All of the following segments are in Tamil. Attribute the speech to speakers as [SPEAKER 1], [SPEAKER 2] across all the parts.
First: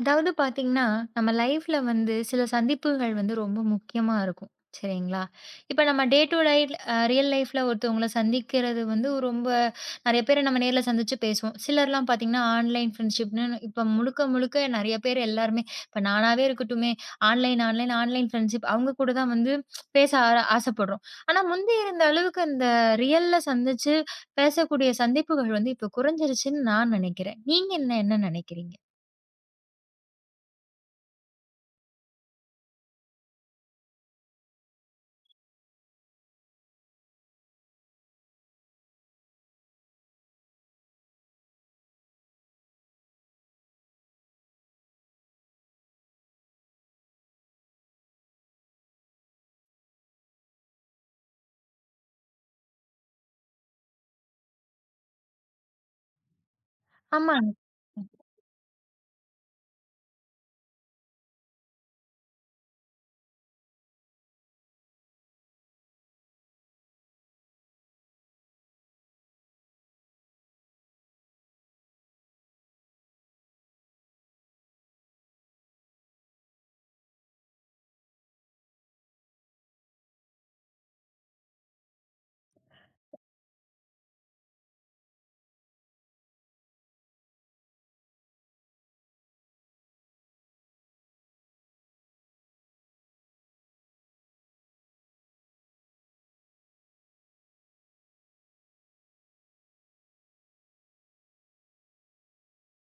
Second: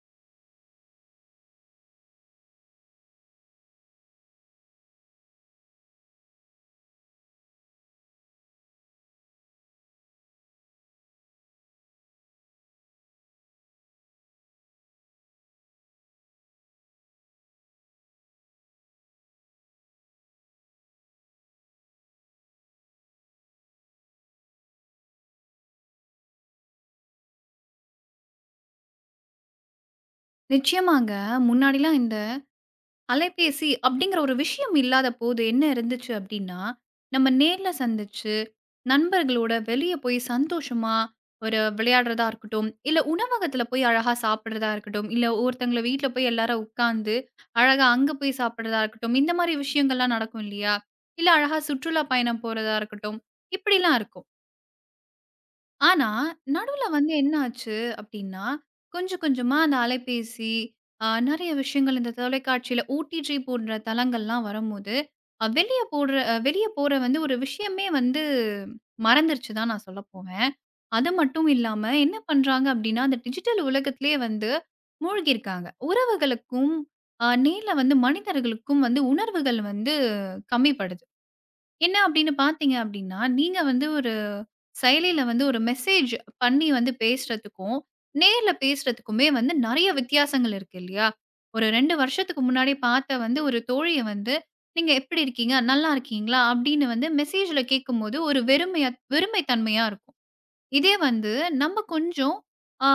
[SPEAKER 1] அதாவது பார்த்தீங்கன்னா, நம்ம லைஃப்ல வந்து சில சந்திப்புகள் வந்து ரொம்ப முக்கியமா இருக்கும். சரிங்களா? இப்ப நம்ம டே டூ டை ரியல் லைஃப்ல ஒருத்தவங்கள சந்திக்கிறது வந்து ரொம்ப நெறைய பேர நம்ம நேர்ல சந்திச்சு பேசுவோம். சிலர்லாம் பார்த்தீங்கன்னா, ஆன்லைன் ஃப்ரெண்ட்ஷிப்ன்னு இப்ப முழுக்க முழுக்க நெறைய பேர் எல்லாருமே இப்ப நானாவே இருக்கட்டுமே, ஆன்லைன், ஆன்லைன், ஆன்லைன் ஃப்ரெண்ட்ஷிப் அவங்க கூட தான் வந்து பேச ஆசைப்படுறோம். ஆனா, முந்தி இருந்த அளவுக்கு அந்த ரியல்ல சந்திச்சு பேசக்கூடிய சந்திப்புகள் வந்து இப்ப குறைஞ்சிருச்சுன்னு நான் நெனைக்கிறேன். நீங்க என்ன என்ன நெனைக்கிறீங்க?
[SPEAKER 2] நிச்சயமாங்க. முன்னாடிலாம் இந்த அலைபேசி அப்படிங்கிற ஒரு விஷயம் இல்லாத போது என்ன இருந்துச்சு அப்படின்னா, நம்ம நேர்ல சந்திச்சு, நண்பர்களோட வெளிய போய் சந்தோஷமா ஒரு விளையாடுறதா இருக்கட்டும், இல்ல உணவகத்துல போய் அழகா சாப்பிடுறதா இருக்கட்டும், இல்ல ஒருத்தவங்கள வீட்ல போய் எல்லாரும் உட்கார்ந்து அழகா அங்க போய் சாப்பிடுறதா இருக்கட்டும், இந்த மாரி விஷயங்கள்லாம் நடக்கும் இல்லையா? இல்ல அழகா சுற்றுலா பயணம் போறதா இருக்கட்டும், இப்படிலாம் இருக்கும். ஆனா, நடுவுல வந்து என்ன
[SPEAKER 1] ஆமா.
[SPEAKER 2] ஆச்சு அப்டின்னா, கொஞ்சம் கொஞ்சமா அந்த அலைபேசி, நெறைய விஷயங்கள் இந்த தொலைக்காட்சியில ஓடிஜி போன்ற தளங்கள்லாம் வரும்போது, அ வெளிய போடுற அ வெளிய போற வந்து ஒரு விஷயமே வந்து மறந்துருச்சு தான் நான் சொல்ல போவேன். அது மட்டும் இல்லாம என்ன பண்றாங்க அப்டின்னா, அந்த டிஜிட்டல் உலகத்திலேயே வந்து மூழ்கியிருக்காங்க. உறவுகளுக்கும், நேர்ல வந்து மனிதர்களுக்கும் வந்து உணர்வுகள் வந்து கம்மிப்படுது. என்ன அப்படின்னு பார்த்தீங்க அப்படின்னா, நீங்க வந்து ஒரு செயலில வந்து ஒரு மெசேஜ் பண்ணி வந்து பேசுறதுக்கும், நேர்ல பேசுறதுக்குமே வந்து நெறைய வித்தியாசங்கள் இருக்கு இல்லையா? ஒரு 2 வருஷத்துக்கு முன்னாடி பார்த்த வந்து ஒரு தோழிய வந்து, "நீங்க எப்படி இருக்கீங்க? நல்லா இருக்கீங்களா?" அப்படின்னு வந்து மெசேஜ்ல கேட்கும்போது ஒரு வெறுமையா வெறுமை தன்மையா இருக்கும். இதே வந்து நம்ம கொஞ்சம் ஆ,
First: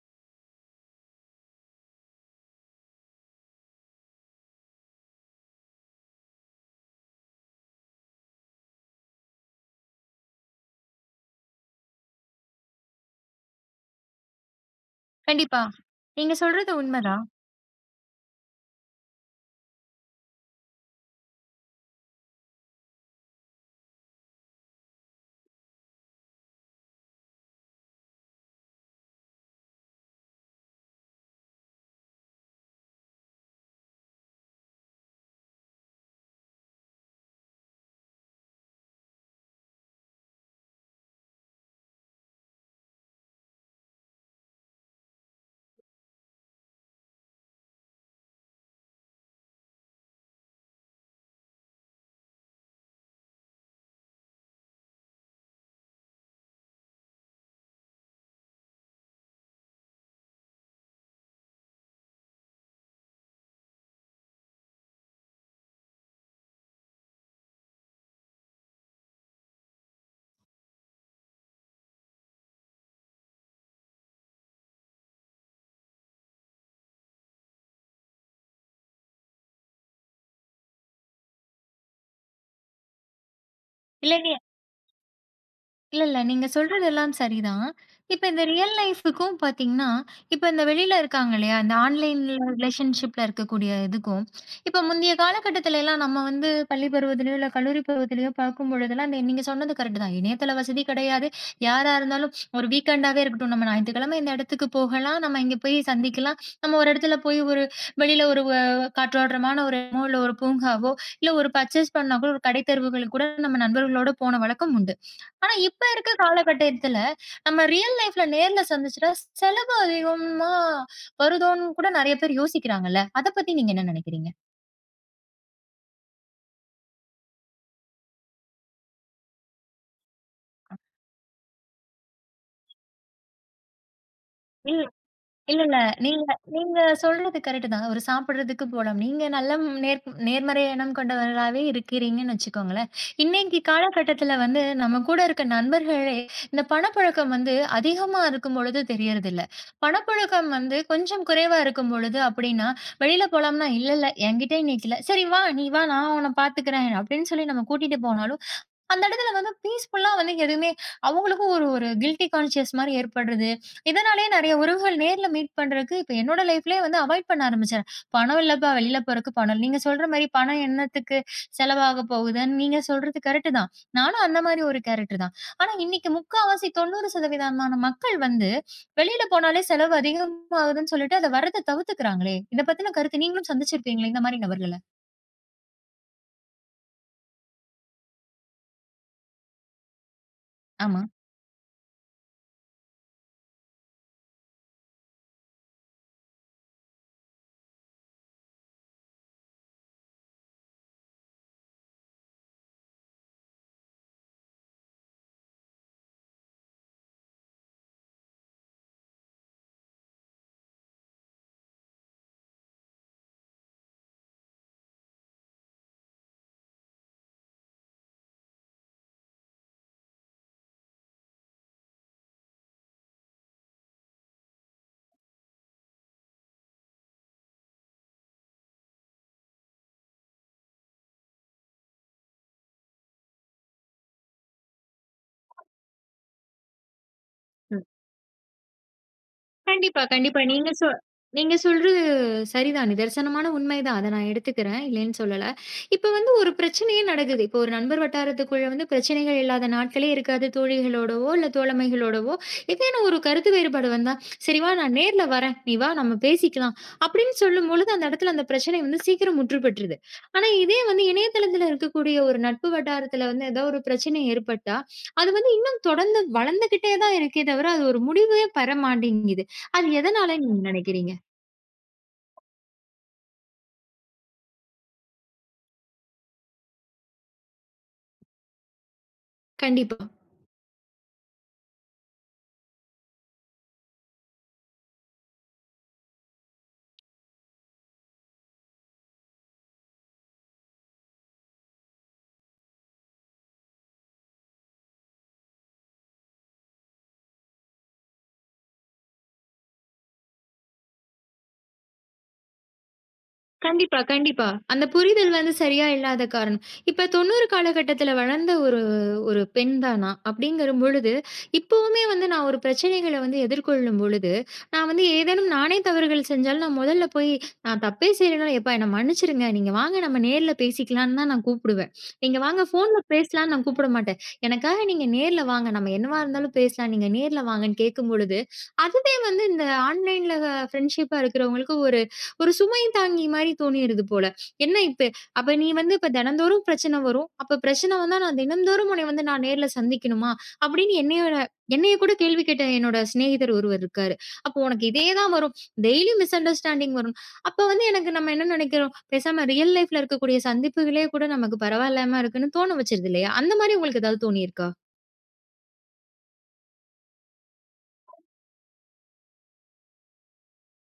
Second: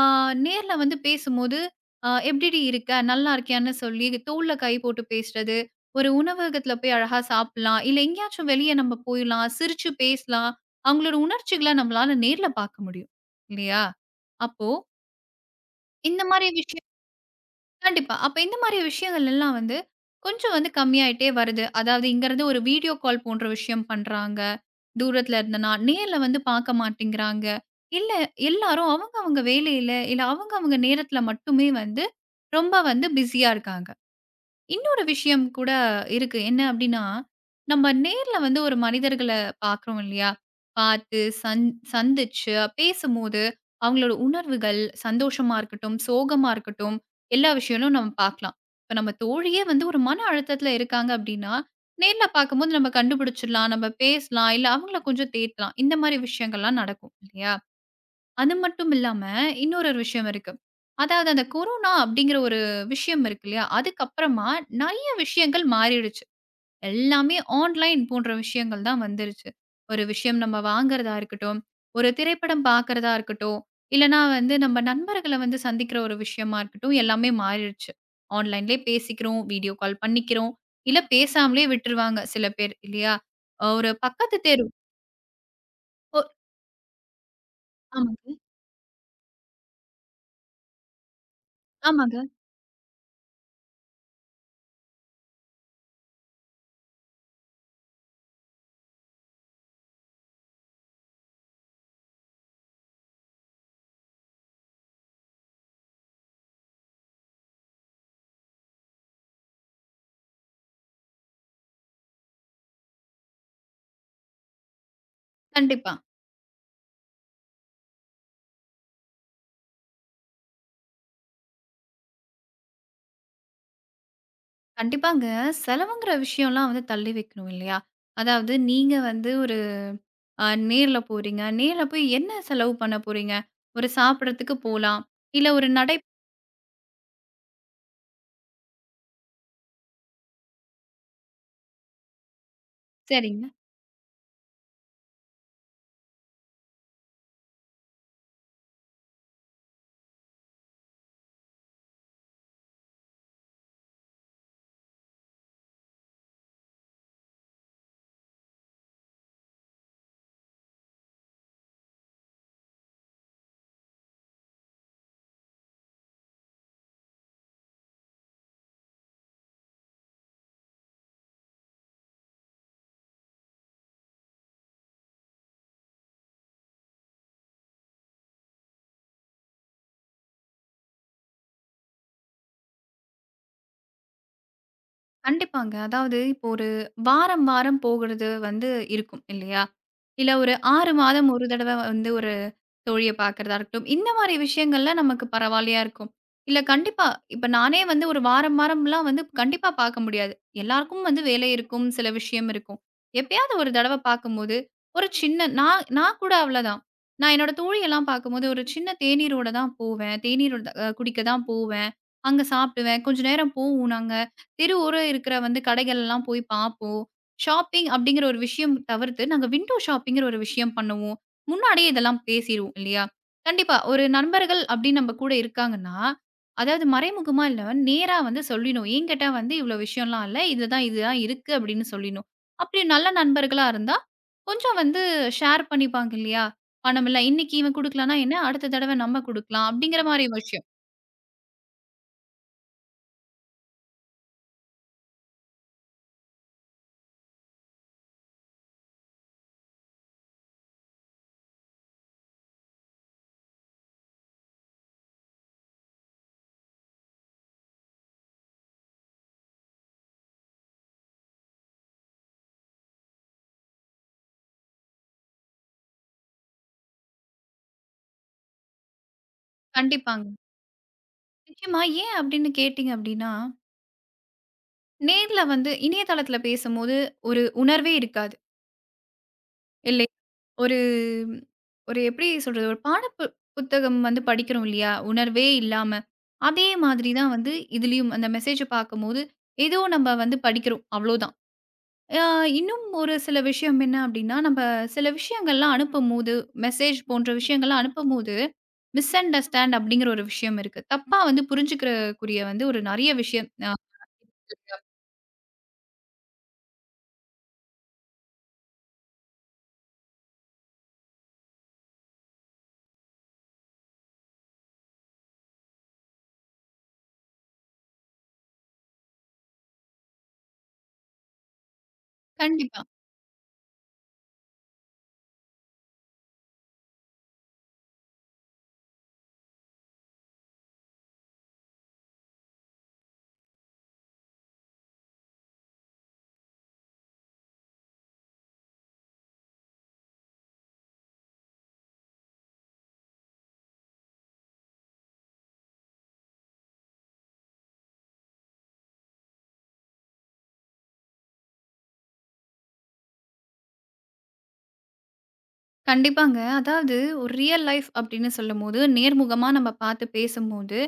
[SPEAKER 2] நேர்ல வந்து பேசும்போது "எப்படிடி இருக்க? நல்லா இருக்கியான்னு?" சொல்லி தோள்ல கை போட்டு பேசுறது, ஒரு உணவகத்துல போய் அழகா சாப்பிடலாம், இல்ல எங்கேயாச்சும் வெளிய நம்ம போயிடலாம், சிரிச்சு பேசலாம். அவங்களோட உணர்ச்சிகள நம்மளால நேர்ல பார்க்க முடியும். இல்லையா? அப்போ
[SPEAKER 1] கண்டிப்பா.
[SPEAKER 2] இந்த
[SPEAKER 1] நீங்க
[SPEAKER 2] மாரி
[SPEAKER 1] சொல்றது
[SPEAKER 2] விஷயம்
[SPEAKER 1] உண்மதான்.
[SPEAKER 2] கண்டிப்பா. அப்ப இந்த மாரி விஷயங்கள் எல்லாம் வந்து கொஞ்சம் வந்து கம்மியாயிட்டே வருது. அதாவது இங்கருந்து ஒரு வீடியோ கால் போன்ற விஷயம் பண்றாங்க. தூரத்துல இருந்தனா, நேர்ல வந்து பாக்க மாட்டேங்கிறாங்க. இல்ல எல்லாரும் அவங்க அவங்க வேலையில, இல்ல அவங்க அவங்க நேரத்துல மட்டுமே வந்து ரொம்ப வந்து பிஸியா இருக்காங்க. இன்னொரு விஷயம் கூட இருக்கு. என்ன அப்டின்னா, நம்ம நேர்ல வந்து ஒரு மனிதர்கள பாக்குறோம் இல்லையா? பாத்து, சந்திச்சு, பேசும்போது அவங்களோட உணர்வுகள், சந்தோஷமா இருக்கட்டும், சோகமா இருக்கட்டும், எல்லா விஷயங்களும் நம்ம பாக்கலாம். இப்ப நம்ம தோழியே வந்து ஒரு மன அழுத்தத்துல இருக்காங்க அப்டின்னா, நேர்ல பாக்கும்போது நம்ம கண்டுபிடிச்சிடலாம், நம்ம பேசலாம், இல்ல அவங்கள கொஞ்சம் தேத்தலாம். இந்த மாரி விஷயங்கள்லாம் நடக்கும் இல்லையா? அது மட்டும் இல்லாம, இன்னொரு ஒரு விஷயம் இருக்கு. அதாவது அந்த கொரோனா அப்படிங்கிற ஒரு விஷயம் இருக்கு இல்லையா? அதுக்கப்புறமா நெறைய விஷயங்கள் மாறிடுச்சு. எல்லாமே ஆன்லைன் போன்ற விஷயங்கள் தான் வந்துருச்சு. ஒரு விஷயம் நம்ம வாங்குறதா இருக்கட்டும், ஒரு திரைப்படம் பார்க்கிறதா இருக்கட்டும், இல்லன்னா வந்து நம்ம நண்பர்கள வந்து சந்திக்கிற ஒரு விஷயமா இருக்கட்டும், எல்லாமே மாறிடுச்சு. ஆன்லைன்லயே பேசிக்கிறோம், வீடியோ கால் பண்ணிக்கிறோம், இல்ல பேசாமலே விட்டுருவாங்க சில பேர் இல்லையா? ஒரு
[SPEAKER 1] இல்ல,
[SPEAKER 2] பக்கத்து தெரு
[SPEAKER 1] இல்ல, இல்ல.
[SPEAKER 2] ஒ
[SPEAKER 1] நீங்க சொல்றது எல்லாம் சரிதான். இப்ப
[SPEAKER 2] ஆமாங்க,
[SPEAKER 1] இந்த ரியல் லைஃப்க்கும் பார்த்தீங்கன்னா, இப்ப இந்த வெளியில இருக்காங்க இல்லையா? இந்த
[SPEAKER 2] ஆமாங்க.
[SPEAKER 1] ஆன்லைன்ல ரிலேஷன்ஷிப்ல இருக்கக்கூடிய இதுக்கும், இப்ப முந்தைய காலகட்டத்துல எல்லாம் நம்ம வந்து பள்ளி பருவத்திலயோ, இல்ல கல்லூரி பருவத்திலயோ பார்க்கும் பொழுதெல்லாம் இந்த நீங்க சொன்னது கரெக்ட் தான். இணையதள வசதி கிடையாது. யாரா இருந்தாலும் ஒரு வீக்கெண்டாவே இருக்கட்டும், நம்ம ஞாயித்துக்கிழமை இந்த இடத்துக்கு போகலாம். நம்ம இங்க போய் சந்திக்கலாம். நம்ம ஒரு இடத்துல போய் ஒரு வெளியில ஒரு காற்றோட்டமான ஒரு இடமோ, இல்ல ஒரு பூங்காவோ, இல்ல ஒரு பர்ச்சேஸ் பண்ணா கூட ஒரு கடை தெருவுகளுக்கு கூட நம்ம நண்பர்களோட போன வழக்கம் உண்டு. ஆனா, இப்ப
[SPEAKER 2] கண்டிப்பா.
[SPEAKER 1] இருக்க காலகட்டத்துல, நம்ம ரியல் லைஃப்ல நேர்ல சந்திச்சுட்டா, செலவு அதிகமா வருதோன்னு கூட நெறைய பேர் யோசிக்கிறாங்கல்ல. அத பத்தி நீங்க என்ன நெனைக்கிறீங்க?
[SPEAKER 2] கண்டிப்பாங்க. செலவுங்கிற விஷயம்லாம் வந்து தள்ளி வைக்கணும் இல்லையா? அதாவது நீங்க வந்து ஒரு நேர்ல போறீங்க. நேர்ல போய் என்ன செலவு பண்ண போறீங்க? ஒரு சாப்பிடறதுக்கு போலாம். இல்ல
[SPEAKER 1] இல்ல,
[SPEAKER 2] ஒரு
[SPEAKER 1] இல்ல.
[SPEAKER 2] நடை
[SPEAKER 1] நீங்க நீங்க சொல்றது கரெக்ட் தான். ஒரு சாப்பிடுறதுக்கு போலாம். நீங்க நல்ல ம்- நேர் நேர்மறை எண்ணம் கொண்டவராவே இருக்கிறீங்கன்னு வச்சுக்கோங்களேன்.
[SPEAKER 2] சரிங்க.
[SPEAKER 1] இன்னைக்கு காலகட்டத்துல வந்து நம்ம கூட இருக்க நண்பர்களே, இந்த பணப்புழக்கம் வந்து அதிகமா இருக்கும் பொழுது தெரியறதில்ல. பணப்புழக்கம் வந்து கொஞ்சம் குறைவா இருக்கும் பொழுது அப்படின்னா, வெளியில போலாம்னா, "இல்ல, இல்ல என்கிட்ட இன்னைக்கு இல்ல. சரி வா, நீ வா நான் உன்ன பார்த்துக்கிறேன்" அப்படின்னு சொல்லி நம்ம கூட்டிட்டு போனாலும், அந்த இடத்துல வந்து பீஸ்ஃபுல்லா வந்து எதுவுமே அவங்களுக்கும் ஒரு ஒரு கில்டி கான்ஷியஸ் மாரி ஏற்படுறது. இதனாலேயே நெறைய உறவுகள் நேர்ல மீட் பண்றதுக்கு இப்ப என்னோட லைஃப்லயே வந்து அவாய்ட் பண்ண ஆரம்பிச்சேன். பணம் இல்லப்பா வெளியில போறதுக்கு பணம் இல்ல. நீங்க சொல்ற மாரி பணம் என்னத்துக்கு செலவாக போகுதுன்னு நீங்க சொல்றது கரெக்ட் தான். நானும் அந்த மாரி ஒரு கேரக்டர் தான். ஆனா இன்னைக்கு முக்காவாசி 90% மக்கள் வந்து வெளியில போனாலே செலவு அதிகமாகுதுன்னு சொல்லிட்டு அத வர்றத தவிர்த்துக்கிறாங்களே! இத பத்தின கருத்து நீங்களும் சந்திச்சிருப்பீங்களே இந்த மாரி நபர்கள?
[SPEAKER 2] கண்டிப்பாங்க. அதாவது இப்போ ஒரு வாரம், வாரம் போகுறது வந்து இருக்கும் இல்லையா? இல்ல ஒரு 6
[SPEAKER 1] ஆமா.
[SPEAKER 2] மாதம் ஒரு தடவ வந்து ஒரு தோழிய பார்க்கிறதா இருக்கட்டும். இந்த மாரி விஷயங்கள்ல நமக்கு பரவாயில்லையா இருக்கும். இல்ல கண்டிப்பா, இப்ப நானே வந்து ஒரு வாரம் வாரம்லாம் வந்து கண்டிப்பா பார்க்க முடியாது. எல்லாருக்கும் வந்து வேலை இருக்கும், சில விஷயம் இருக்கும். எப்பயாவது ஒரு தடவ பார்க்கும்போது, ஒரு சின்ன நான் நான் கூட அவ்வளதான். நான் என்னோட தோழியெல்லாம் பார்க்கும்போது ஒரு சின்ன தேநீரோட தான் போவேன். தேநீர் குடிக்க தான் போவேன். அங்க சாப்பிடுவேன். கொஞ்ச நேரம் போவோம் நாங்க. தெரு ஓரம் இருக்கிற வந்து கடைகள்லாம் போய் பார்ப்போம். ஷாப்பிங் அப்படிங்கிற ஒரு விஷயம் தவிர்த்து, நாங்க விண்டோ ஷாப்பிங்கிற ஒரு விஷயம் பண்ணுவோம். முன்னாடியே இதெல்லாம் பேசிருவோம் இல்லையா? கண்டிப்பா. ஒரு நண்பர்கள் அப்படின்னு நம்ம கூட இருக்காங்கன்னா, அதாவது மறைமுகமா இல்ல, நேரா வந்து சொல்லிடணும். "ஏன் கேட்டா வந்து இவ்ளோ விஷயம்லாம் இல்ல. இதுதான் இதுதான் இருக்கு" அப்படின்னு சொல்லிடணும். அப்படி நல்ல நண்பர்களா இருந்தா, கொஞ்சம் வந்து ஷேர் பண்ணிப்பாங்க இல்லையா? பணம் இல்ல. இன்னைக்கு இவன் குடுக்கலன்னா என்ன, அடுத்த தடவ நம்ம குடுக்கலாம்
[SPEAKER 1] கண்டிப்பா,
[SPEAKER 2] அப்படிங்கிற மாரி
[SPEAKER 1] கண்டிப்பா.
[SPEAKER 2] விஷயம்.
[SPEAKER 1] நீங்க சொல்றது சரிதான். நிதர்சனமான உண்மைதான். அத நான் எடுத்துக்கிறேன். இல்லைன்னு சொல்லல. இப்ப வந்து ஒரு பிரச்சனையே நடக்குது. இப்போ ஒரு நண்பர் வட்டாரத்துக்குள்ள வந்து பிரச்சனைகள் இல்லாத நாட்களே இருக்காது. தோழிகளோடவோ, இல்ல தோழமைகளோடவோ, ஏதேனும் ஒரு கருத்து வேறுபாடு வந்தா, "சரி வா நான் நேர்ல வரேன். நீ வா நம்ம பேசிக்கலாம்." அப்படின்னு சொல்லும்பொழுது அந்த இடத்துல அந்த பிரச்சனை வந்து சீக்கிரம் முற்று பெற்றுது. ஆனா இதே வந்து இணையதளத்துல இருக்கக்கூடிய ஒரு நட்பு வட்டாரத்துல வந்து ஏதோ ஒரு பிரச்சனை ஏற்பட்டா, அது வந்து இன்னும் தொடர்ந்து வளர்ந்துகிட்டே தான் இருக்கே தவிர, அது ஒரு முடிவே பெற மாட்டேங்குது. அது
[SPEAKER 2] கண்டிப்பாங்க.
[SPEAKER 1] எதனால நீங்க நினைக்கிறீங்க?
[SPEAKER 2] நிச்சயமா. ஏன் அப்படின்னு கேட்டீங்க அப்படின்னா, நேர்ல வந்து இணையதளத்துல பேசும்போது ஒரு உணர்வே இருக்காது.
[SPEAKER 1] கண்டிப்பா.
[SPEAKER 2] இல்லையா? ஒரு ஒரு எப்படி சொல்றது? ஒரு பாட புத்தகம் வந்து படிக்கிறோம் இல்லையா? உணர்வே இல்லாம. அதே மாதிரி தான் வந்து இதுலயும் அந்த மெசேஜ பார்க்கும்போது, ஏதோ நம்ம வந்து படிக்கிறோம். அவ்வளோதான். அ இன்னும் ஒரு சில விஷயம் என்ன அப்படின்னா, நம்ம சில விஷயங்கள்லாம் அனுப்பும்போது, மெசேஜ் போன்ற விஷயங்கள்லாம் அனுப்பும்போது, மிஸ் அண்டர்ஸ்டாண்ட் அப்படிங்கிற ஒரு விஷயம் இருக்கு. தப்பா வந்து புரிஞ்சுக்கிறக்குரிய வந்து ஒரு நெறைய விஷயம். அ
[SPEAKER 1] கண்டிப்பா, கண்டிப்பா. அந்த புரிதல் வந்து சரியா இல்லாத காரணம். இப்ப 90 காலகட்டத்தில வளர்ந்த ஒரு ஒரு பெண் தான் நான். அப்படிங்கரும் பொழுது, இப்பவுமே வந்து நான் ஒரு பிரச்சனைகள வந்து எதிர்கொள்ளும் பொழுது, நான் வந்து ஏதேனும் நானே தவறுகள் செஞ்சாலும், நான் முதல்ல போய் நான் தப்பே செய்யலனா, "எப்பா என்ன மன்னிச்சிருங்க. நீங்க வாங்க நம்ம நேர்ல பேசிக்கலான்னு" தான் நான் கூப்பிடுவேன். "நீங்க வாங்க
[SPEAKER 2] கண்டிப்பா.
[SPEAKER 1] ஃபோன்ல பேசலான்னு" நான் கூப்பிட மாட்டேன். "எனக்காக நீங்க நேர்ல வாங்க. நம்ம என்னவா இருந்தாலும் பேசலாம். நீங்க நேர்ல வாங்கன்னு" கேட்கும் பொழுது, அதுவே வந்து இந்த ஆன்லைன்ல ஃப்ரெண்ட்ஷிப்பா இருக்கிறவங்களுக்கு ஒரு ஒரு சுமை தாங்கி மாரி தோணிருது போல. என்ன இப்ப அப்ப நீ வந்து இப்ப தினந்தோறும் பிரச்சனை வரும். அப்ப பிரச்சனை வந்தா நான் தினந்தோறும் உன்னை வந்து நான் நேர்ல சந்திக்கணுமா? அப்படின்னு என்னைய கூட கேள்வி கேட்ட என்னோட சிநேகிதர் ஒருவர் இருக்காரு. அப்போ உனக்கு இதே தான் வரும். டெய்லி மிஸ் அண்டர்ஸ்டாண்டிங் வரும். அப்ப வந்து எனக்கு நம்ம என்ன நினைக்கிறோம், பேசாம ரியல் லைஃப்ல இருக்கக்கூடிய சந்திப்புகளே கூட நமக்கு பரவாயில்லாம இருக்குன்னு தோண வச்சுருது இல்லையா? அந்த மாரி உங்களுக்கு ஏதாவது தோணியிருக்கா?
[SPEAKER 2] கண்டிப்பாங்க. அதாவது ஒரு ரியல் லைஃப் அப்படின்னு சொல்லும்போது, நேர்முகமா நம்ம பார்த்து பேசும்போது,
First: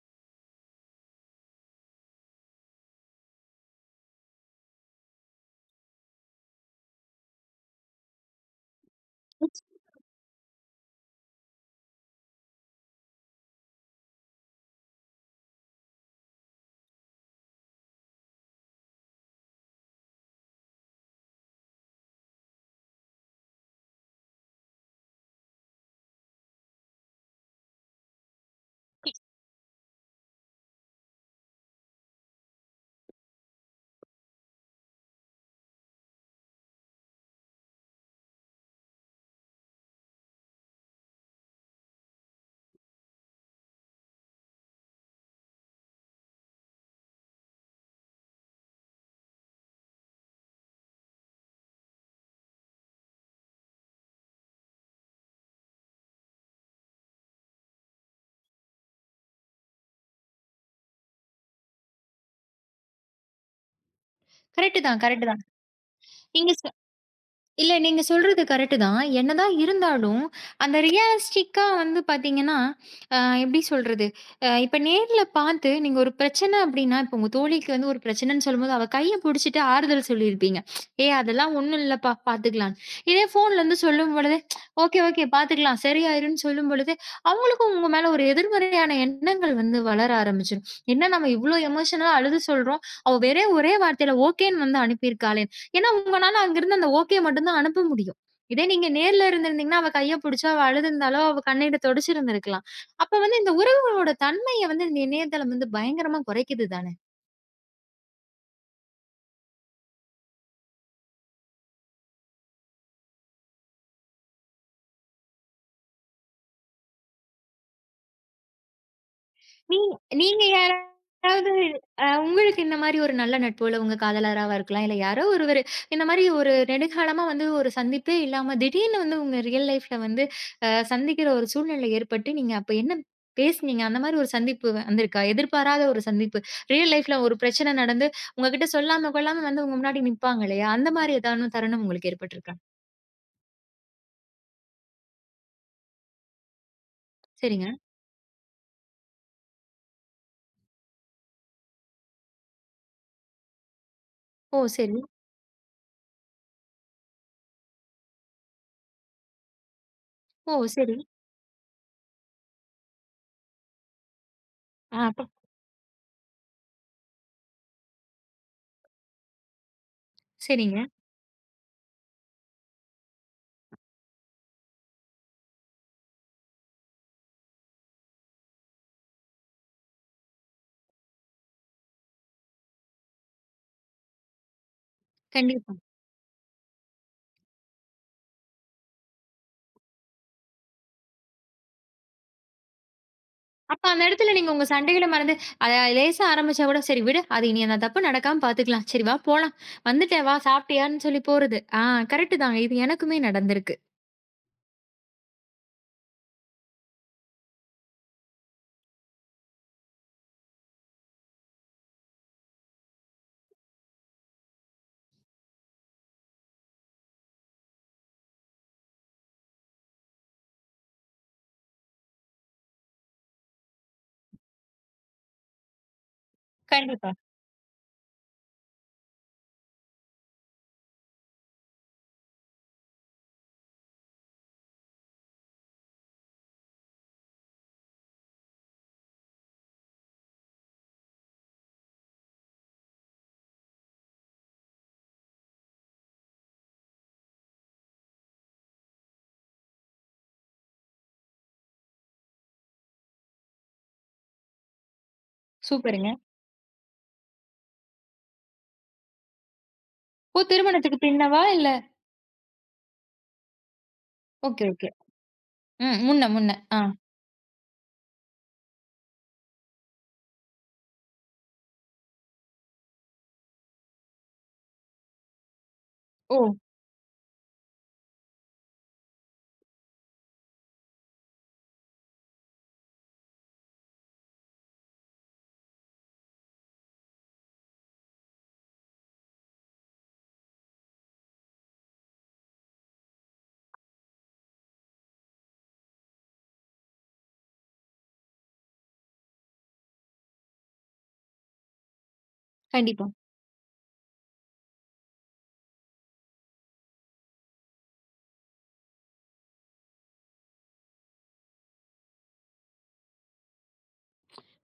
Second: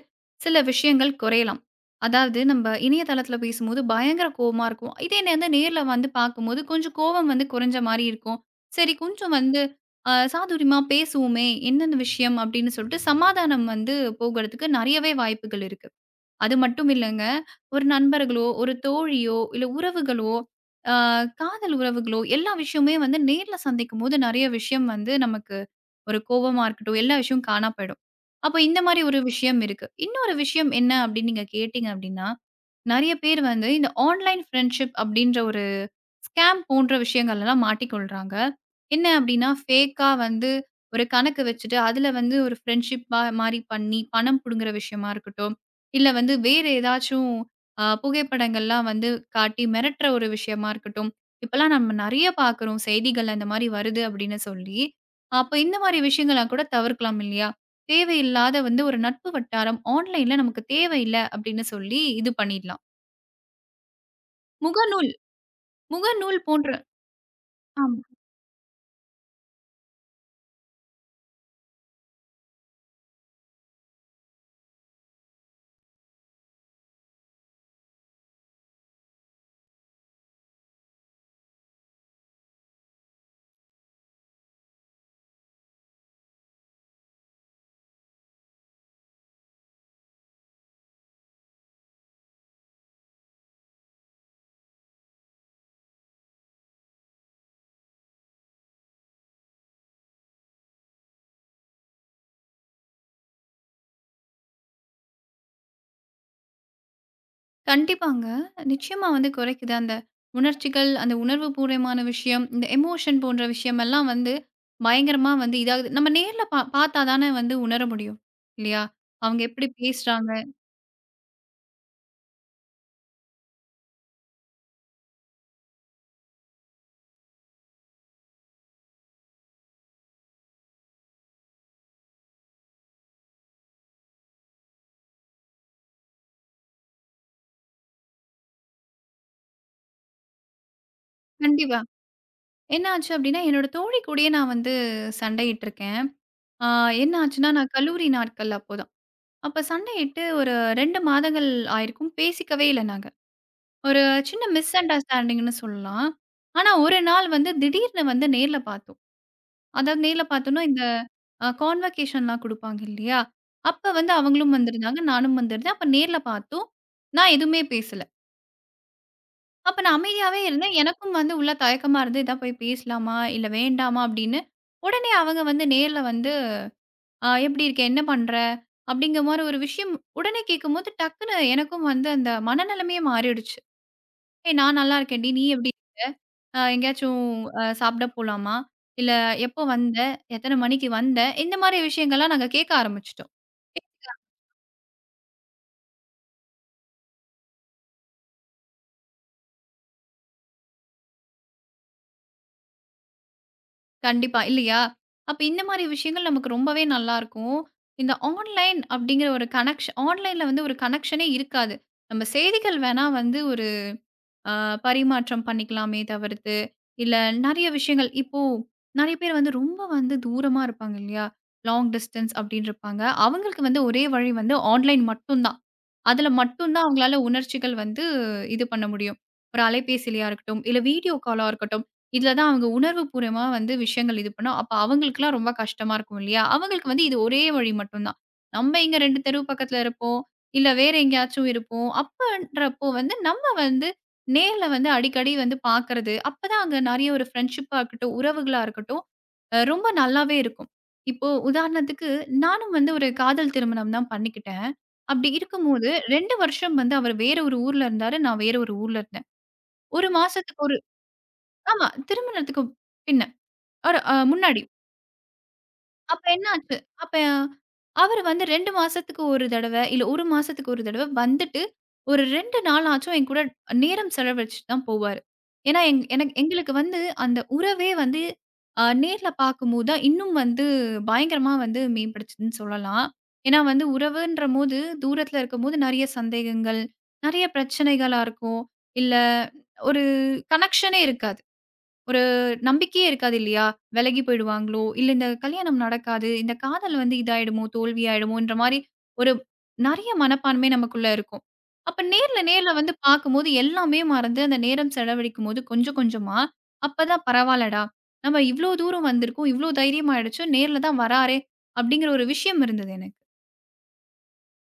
[SPEAKER 2] சில விஷயங்கள் குறையலாம். அதாவது நம்ப இணையதளத்தில பேசும்போது பயங்கர கோவமா இருக்கும். இதே வந்து நேர்ல வந்து பார்க்கும்போது, கொஞ்சம் கோவம் வந்து குறைஞ்ச மாரி இருக்கும். சரி கொஞ்சம் வந்து சாதுரியமா பேசுவோமே! என்னென்ன விஷயம் அப்படின்னு சொல்லிட்டு சமாதானம் வந்து போகுறதுக்கு நெறையவே வாய்ப்புகள் இருக்கு. அது மட்டும் இல்லங்க. ஒரு நண்பர்களோ, ஒரு தோழியோ, இல்ல உறவுகளோ, அ காதல் உறவுகளோ, எல்லா விஷயமுமே வந்து நேர்ல சந்திக்கும்போது நெறைய விஷயம் வந்து நமக்கு ஒரு கோவமா இருக்கட்டும், எல்லா விஷயம் காணா போயிடும். அப்போ இந்த மாரி ஒரு விஷயம் இருக்கு. இன்னொரு விஷயம் என்ன அப்படின்னு நீங்க கேட்டீங்க அப்படின்னா, நெறைய பேர் வந்து இந்த ஆன்லைன் ஃப்ரெண்ட்ஷிப் அப்படின்ற ஒரு ஸ்கேம் போன்ற விஷயங்கள்லலாம் மாட்டிக்கொள்றாங்க. என்ன அப்டின்னா, ஃபேக்கா வந்து ஒரு கணக்கு வச்சுட்டு, அதுல வந்து ஒரு ஃப்ரெண்ட்ஷிப் பா மாரி பண்ணி பணம் புடுங்குற விஷயமா இருக்கட்டும், இல்ல வந்து வேற ஏதாச்சும் புகைப்படங்கள்லாம் வந்து காட்டி மிரட்டுற ஒரு விஷயமா இருக்கட்டும். இப்பலாம் நம்ம நெறைய பார்க்குறோம். செய்திகள்ல இந்த மாரி வருது அப்டின்னு சொல்லி. அப்ப இந்த மாரி விஷயங்கள்லாம் கூட தவிர்க்கலாம் இல்லையா? தேவையில்லாத வந்து ஒரு நட்பு வட்டாரம் ஆன்லைன்ல நமக்கு தேவையில்ல அப்டின்னு சொல்லி இது பண்ணிடலாம்.
[SPEAKER 1] கரெக்ட் தான்,
[SPEAKER 2] முகநூல்
[SPEAKER 1] கரெக்ட் தான்.
[SPEAKER 2] முகநூல்
[SPEAKER 1] நீங்க
[SPEAKER 2] போன்ற
[SPEAKER 1] இல்ல
[SPEAKER 2] ஆமா.
[SPEAKER 1] நீங்க சொல்றது கரெக்ட்டு தான். என்னதான் இருந்தாலும், அந்த ரியலிஸ்டிக்கா வந்து பார்த்தீங்கன்னா, எப்படி சொல்றது? இப்ப நேர்ல பார்த்து நீங்க ஒரு பிரச்சனை அப்டின்னா, இப்ப உங்க தோழிக்கு வந்து ஒரு பிரச்சனைன்னு சொல்லும்போது, அவ கைய புடிச்சிட்டு ஆறுதல் சொல்லியிருப்பீங்க. "ஏய் அதெல்லாம் ஒண்ணும் இல்லப்பா, பார்த்துக்கலாம்." இதே ஃபோன்லேருந்து சொல்லும்பொழுது, "ஓகே, ஓகே பார்த்துக்கலாம், சரியாயிரும்ன்னு" சொல்லும்பொழுது, அவங்களுக்கும் உங்க மேல ஒரு எதிர்மறையான எண்ணங்கள் வந்து வளர ஆரம்பிச்சுரும். என்ன நம்ம இவ்ளோ எமோஷனலா அழுது சொல்றோம், அவ வெறும் ஒரே வார்த்தையில ஓகேன்னு வந்து அனுப்பியிருக்காளே! ஏன்னா, உங்கனால அங்கிருந்து அந்த ஓகே மட்டும் தான் அனுப்ப முடியும். இதே நீங்க நேர்ல இருந்திருந்தீங்கன்னா, அவ கைய புடிச்சு அவ அழுதுருந்தாலோ, அவ கண்ணீர தொடச்சிருந்திருக்கலாம். அப்ப வந்து இந்த உறவுகளோட தன்மைய வந்து இந்த இணையதளம் வந்து பயங்கரமா குறைக்குது தானே!
[SPEAKER 2] கண்டிப்பாங்க. நிச்சயமா வந்து குறைக்குது. அந்த உணர்ச்சிகள், அந்த உணர்வு பூர்வமான விஷயம், இந்த எமோஷன் போன்ற விஷயமெல்லாம் வந்து பயங்கரமா வந்து இதாகுது. நம்ம நேர்ல பார்த்தா தானே வந்து உணர முடியும். இல்லையா? அவங்க எப்படி
[SPEAKER 1] நீங்க
[SPEAKER 2] பேசுறாங்க
[SPEAKER 1] நீங்க யாராவது உங்களுக்கு இந்த மாரி ஒரு நல்ல நட்பு, இல்ல உங்க காதலராவா இருக்கலாம். இல்ல யாரோ ஒருவரு இந்த மாரி ஒரு நெடுங்காலமா வந்து ஒரு சந்திப்பே இல்லாம திடீர்னு வந்து உங்க ரியல் லைஃப்ல வந்து சந்திக்கிற ஒரு சூழ்நிலை ஏற்பட்டு, நீங்க அப்ப என்ன பேசுனீங்க? அந்த மாரி ஒரு சந்திப்பு வந்திருக்கா? எதிர்பாராத ஒரு சந்திப்பு. ரியல் லைஃப்ல ஒரு பிரச்சனை நடந்து உங்ககிட்ட சொல்லாம கொள்ளாம வந்து உங்க முன்னாடி நிப்பாங்க இல்லையா? அந்த மாரி ஏதானும்
[SPEAKER 2] கண்டிப்பா.
[SPEAKER 1] தருணம் உங்களுக்கு ஏற்பட்டிருக்கா?
[SPEAKER 2] என்ன ஆச்சு அப்படின்னா, என்னோட தோழி கூடயே நான் வந்து சண்டையிட்டுருக்கேன். ஆ என்ன ஆச்சுன்னா,
[SPEAKER 1] சரிங்க.
[SPEAKER 2] நான் கல்லூரி நாட்கள் அப்போதான். அப்ப சண்டையிட்டு ஒரு 2 மாதங்கள் ஆயிருக்கும். பேசிக்கவே இல்ல நாங்க. ஒரு சின்ன
[SPEAKER 1] ஓ!
[SPEAKER 2] மிஸ்
[SPEAKER 1] சரி.
[SPEAKER 2] அண்டர்ஸ்டாண்டிங்ன்னு சொல்லலாம். ஆனா, ஒரு நாள் வந்து திடீர்னு வந்து நேர்ல பார்த்தோம். அதாவது நேர்ல
[SPEAKER 1] ஓ!
[SPEAKER 2] பார்த்தோம்னா, இந்த
[SPEAKER 1] சரி.
[SPEAKER 2] கான்வகேஷன்லாம் குடுப்பாங்க இல்லையா? அப்ப வந்து அவங்களும்
[SPEAKER 1] ஆ
[SPEAKER 2] வந்திருந்தாங்க.
[SPEAKER 1] அப்ப
[SPEAKER 2] நானும் வந்திருந்தேன். அப்ப நேர்ல பார்த்தோம். நான் எதுவுமே பேசல. அப்ப நான் அமைதியாவே இருந்தேன்.
[SPEAKER 1] சரிங்க.
[SPEAKER 2] எனக்கும் வந்து உள்ள தயக்கமா இருந்தது. "இதா போய் பேசலாமா? இல்ல வேண்டாமா?" அப்படின்னு. உடனே அவங்க வந்து நேர்ல வந்து, எப்படி இருக்க? என்ன பண்ற?" அப்படிங்கிற மாரி ஒரு விஷயம் உடனே கேட்கும்போது, டக்குனு எனக்கும் வந்து அந்த மனநிலைமையே மாறிடுச்சு. "ஏய் நான் நல்லா இருக்கேன்டி. நீ
[SPEAKER 1] கண்டிப்
[SPEAKER 2] எப்படி?" அ எங்கேயாச்சும் அ சாப்பிட போலாமா? இல்ல எப்போ வந்த? எத்தன மணிக்கு வந்த? இந்த மாரி விஷயங்கள்லாம் நாங்க கேட்க ஆரம்பிச்சுட்டோம்.
[SPEAKER 1] அப்ப அந்த இடத்துல நீங்க உங்க சண்டைகள மறந்து, அத லேசா ஆரம்பிச்சா கூட, "சரி விடு. அது இனி அந்த தப்பு நடக்காம பார்த்துக்கலாம். சரி வா போலாம். வந்துட்டே வா சாப்பிட்டியான்னு" சொல்லி போறது. ஆ கரெக்ட்டு தாங்க. இது எனக்குமே நடந்திருக்கு.
[SPEAKER 2] கண்டிப்பா இல்லையா? அப்ப இந்த மாரி விஷயங்கள் நமக்கு ரொம்பவே நல்லாருக்கும். இந்த ஆன்லைன் அப்படிங்கிற ஒரு கனெக்ஷன் ஆன்லைன்ல வந்து ஒரு கனெக்ஷனே இருக்காது. நம்ம செய்திகள் வேணா வந்து ஒரு அ பரிமாற்றம் பண்ணிக்கலாமே தவிர்த்து, இல்ல நெறைய விஷயங்கள் இப்போ நெறைய பேர் வந்து ரொம்ப வந்து தூரமா இருப்பாங்க இல்லையா? லாங் டிஸ்டன்ஸ் அப்படின்னு இருப்பாங்க. அவங்களுக்கு வந்து ஒரே வழி வந்து ஆன்லைன் மட்டும் தான். அதுல மட்டும் தான்
[SPEAKER 1] கண்டிப்பா.
[SPEAKER 2] அவங்களால உணர்ச்சிகள் வந்து இது பண்ண முடியும். ஒரு அலைபேசிலயா இருக்கட்டும், இல்ல வீடியோ காலா இருக்கட்டும். இதுல தான் அவங்க உணர்வுபூர்வமா வந்து விஷயங்கள் இது பண்ணும். அப்ப அவங்களுக்குலாம் ரொம்ப கஷ்டமா இருக்கும் இல்லையா? அவங்களுக்கு வந்து இது ஒரே வழி மட்டும் தான். நம்ம இங்க 2 தெரு பக்கத்துல இருப்போம். இல்ல வேற எங்கேயாச்சும் இருப்போம். அப்பன்றப்போ வந்து நம்ம வந்து நேர்ல வந்து அடிக்கடி வந்து பார்க்கறது. அப்பதான் அங்க நெறைய ஒரு ஃப்ரெண்ட்ஷிப்பா இருக்கட்டும், உறவுகளா இருக்கட்டும், ரொம்ப நல்லாவே இருக்கும். இப்போ உதாரணத்துக்கு நானும் வந்து ஒரு காதல் திருமணம் தான் பண்ணிக்கிட்டேன். அப்படி இருக்கும்போது
[SPEAKER 1] சூப்பருங்க.
[SPEAKER 2] 2 வருஷம் வந்து அவர் வேற ஒரு ஊர்ல இருந்தாரு. நான் வேற ஒரு ஊர்ல இருந்தேன். 1
[SPEAKER 1] ஓ!
[SPEAKER 2] மாசத்துக்கு ஒரு
[SPEAKER 1] திருமணத்துக்கு பின்னவா? இல்ல
[SPEAKER 2] ஆமா திருமணத்துக்கு பின்ன. ஒரு முன்னாடி
[SPEAKER 1] ஓகே, ஓகே. ம்.
[SPEAKER 2] அப்ப
[SPEAKER 1] முன்ன,
[SPEAKER 2] என்ன
[SPEAKER 1] முன்ன.
[SPEAKER 2] ஆச்சு?
[SPEAKER 1] ஆ.
[SPEAKER 2] அப்ப அவரு வந்து 2 மாசத்துக்கு ஒரு தடவ, இல்ல 1 மாசத்துக்கு ஒரு தடவ வந்துட்டு, ஒரு 2 நாளாச்சும் என் கூட நேரம் செலவழிச்சுட்டு தான் போவாரு. ஏன்னா,
[SPEAKER 1] ஓ!
[SPEAKER 2] எங்களுக்கு வந்து அந்த உறவே வந்து நேர்ல பார்க்கும்போது தான் இன்னும் வந்து பயங்கரமா வந்து மேம்படுச்சுதுன்னு சொல்லலாம். ஏன்னா வந்து உறவுன்றபோது, தூரத்துல இருக்கும்போது நெறைய சந்தேகங்கள், நெறைய பிரச்சனைகளா இருக்கும். இல்ல ஒரு கனெக்ஷனே இருக்காது. ஒரு நம்பிக்கையே இருக்காது இல்லையா? விலகி போயிடுவாங்களோ! இல்ல இந்த கல்யாணம் நடக்காது. இந்த காதல் வந்து இதாயிடுமோ! தோல்வியாயிடுமோன்ற மாரி ஒரு நெறைய மனப்பான்மை நமக்குள்ள இருக்கும். அப்ப நேர்ல நேர்ல வந்து
[SPEAKER 1] கண்டிப்பா.
[SPEAKER 2] பார்க்கும்போது எல்லாமே மறந்து அந்த நேரம் செலவழிக்கும்போது கொஞ்சம் கொஞ்சமா, அப்பதான் பரவால்லடா! நம்ம இவ்ளோ தூரம் வந்திருக்கோம். இவ்ளோ தைரியம் ஆயிடுச்சு. நேர்ல தான் வராரே! அப்படிங்கிற ஒரு விஷயம் இருந்தது எனக்கு.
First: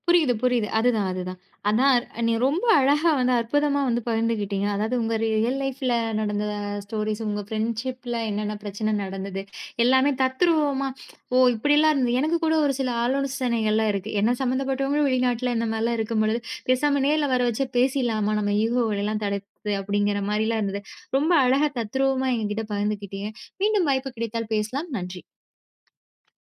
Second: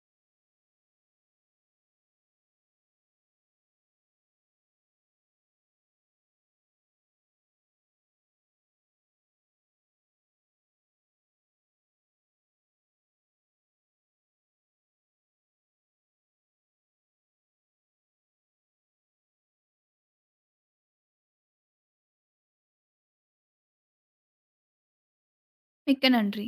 [SPEAKER 1] புரியுது, புரியுது. அதுதான், அதுதான். அதான் நீங்க ரொம்ப அழகா வந்து அற்புதமா வந்து பகிர்ந்துக்கிட்டீங்க. அதாவது உங்க ரியல் லைஃப்ல நடந்த ஸ்டோரீஸ், உங்க ஃப்ரெண்ட்ஷிப்ல என்னென்ன பிரச்சனை நடந்தது, எல்லாமே தத்ரூவமா ஓ! இப்படிலாம் இருந்தது. எனக்கு கூட ஒரு சில ஆலோசனைகள்லாம் இருக்கு. என்ன சம்மந்தப்பட்டவங்களும் வெளிநாட்ல இந்த மாரிலாம் இருக்கும்பொழுது, பேசாம நேர்ல வர வச்சு பேசிடலாமா? நம்ம ஈகோவெல்லாம் தடுத்து அப்படிங்கிற மாரிலாம் இருந்தது. ரொம்ப அழகா தத்ரூவமா எங்ககிட்ட பகிர்ந்துக்கிட்டீங்க. மீண்டும் வாய்ப்பு கிடைத்தால் பேசலாம். நன்றி.
[SPEAKER 2] மிக்க நன்றி.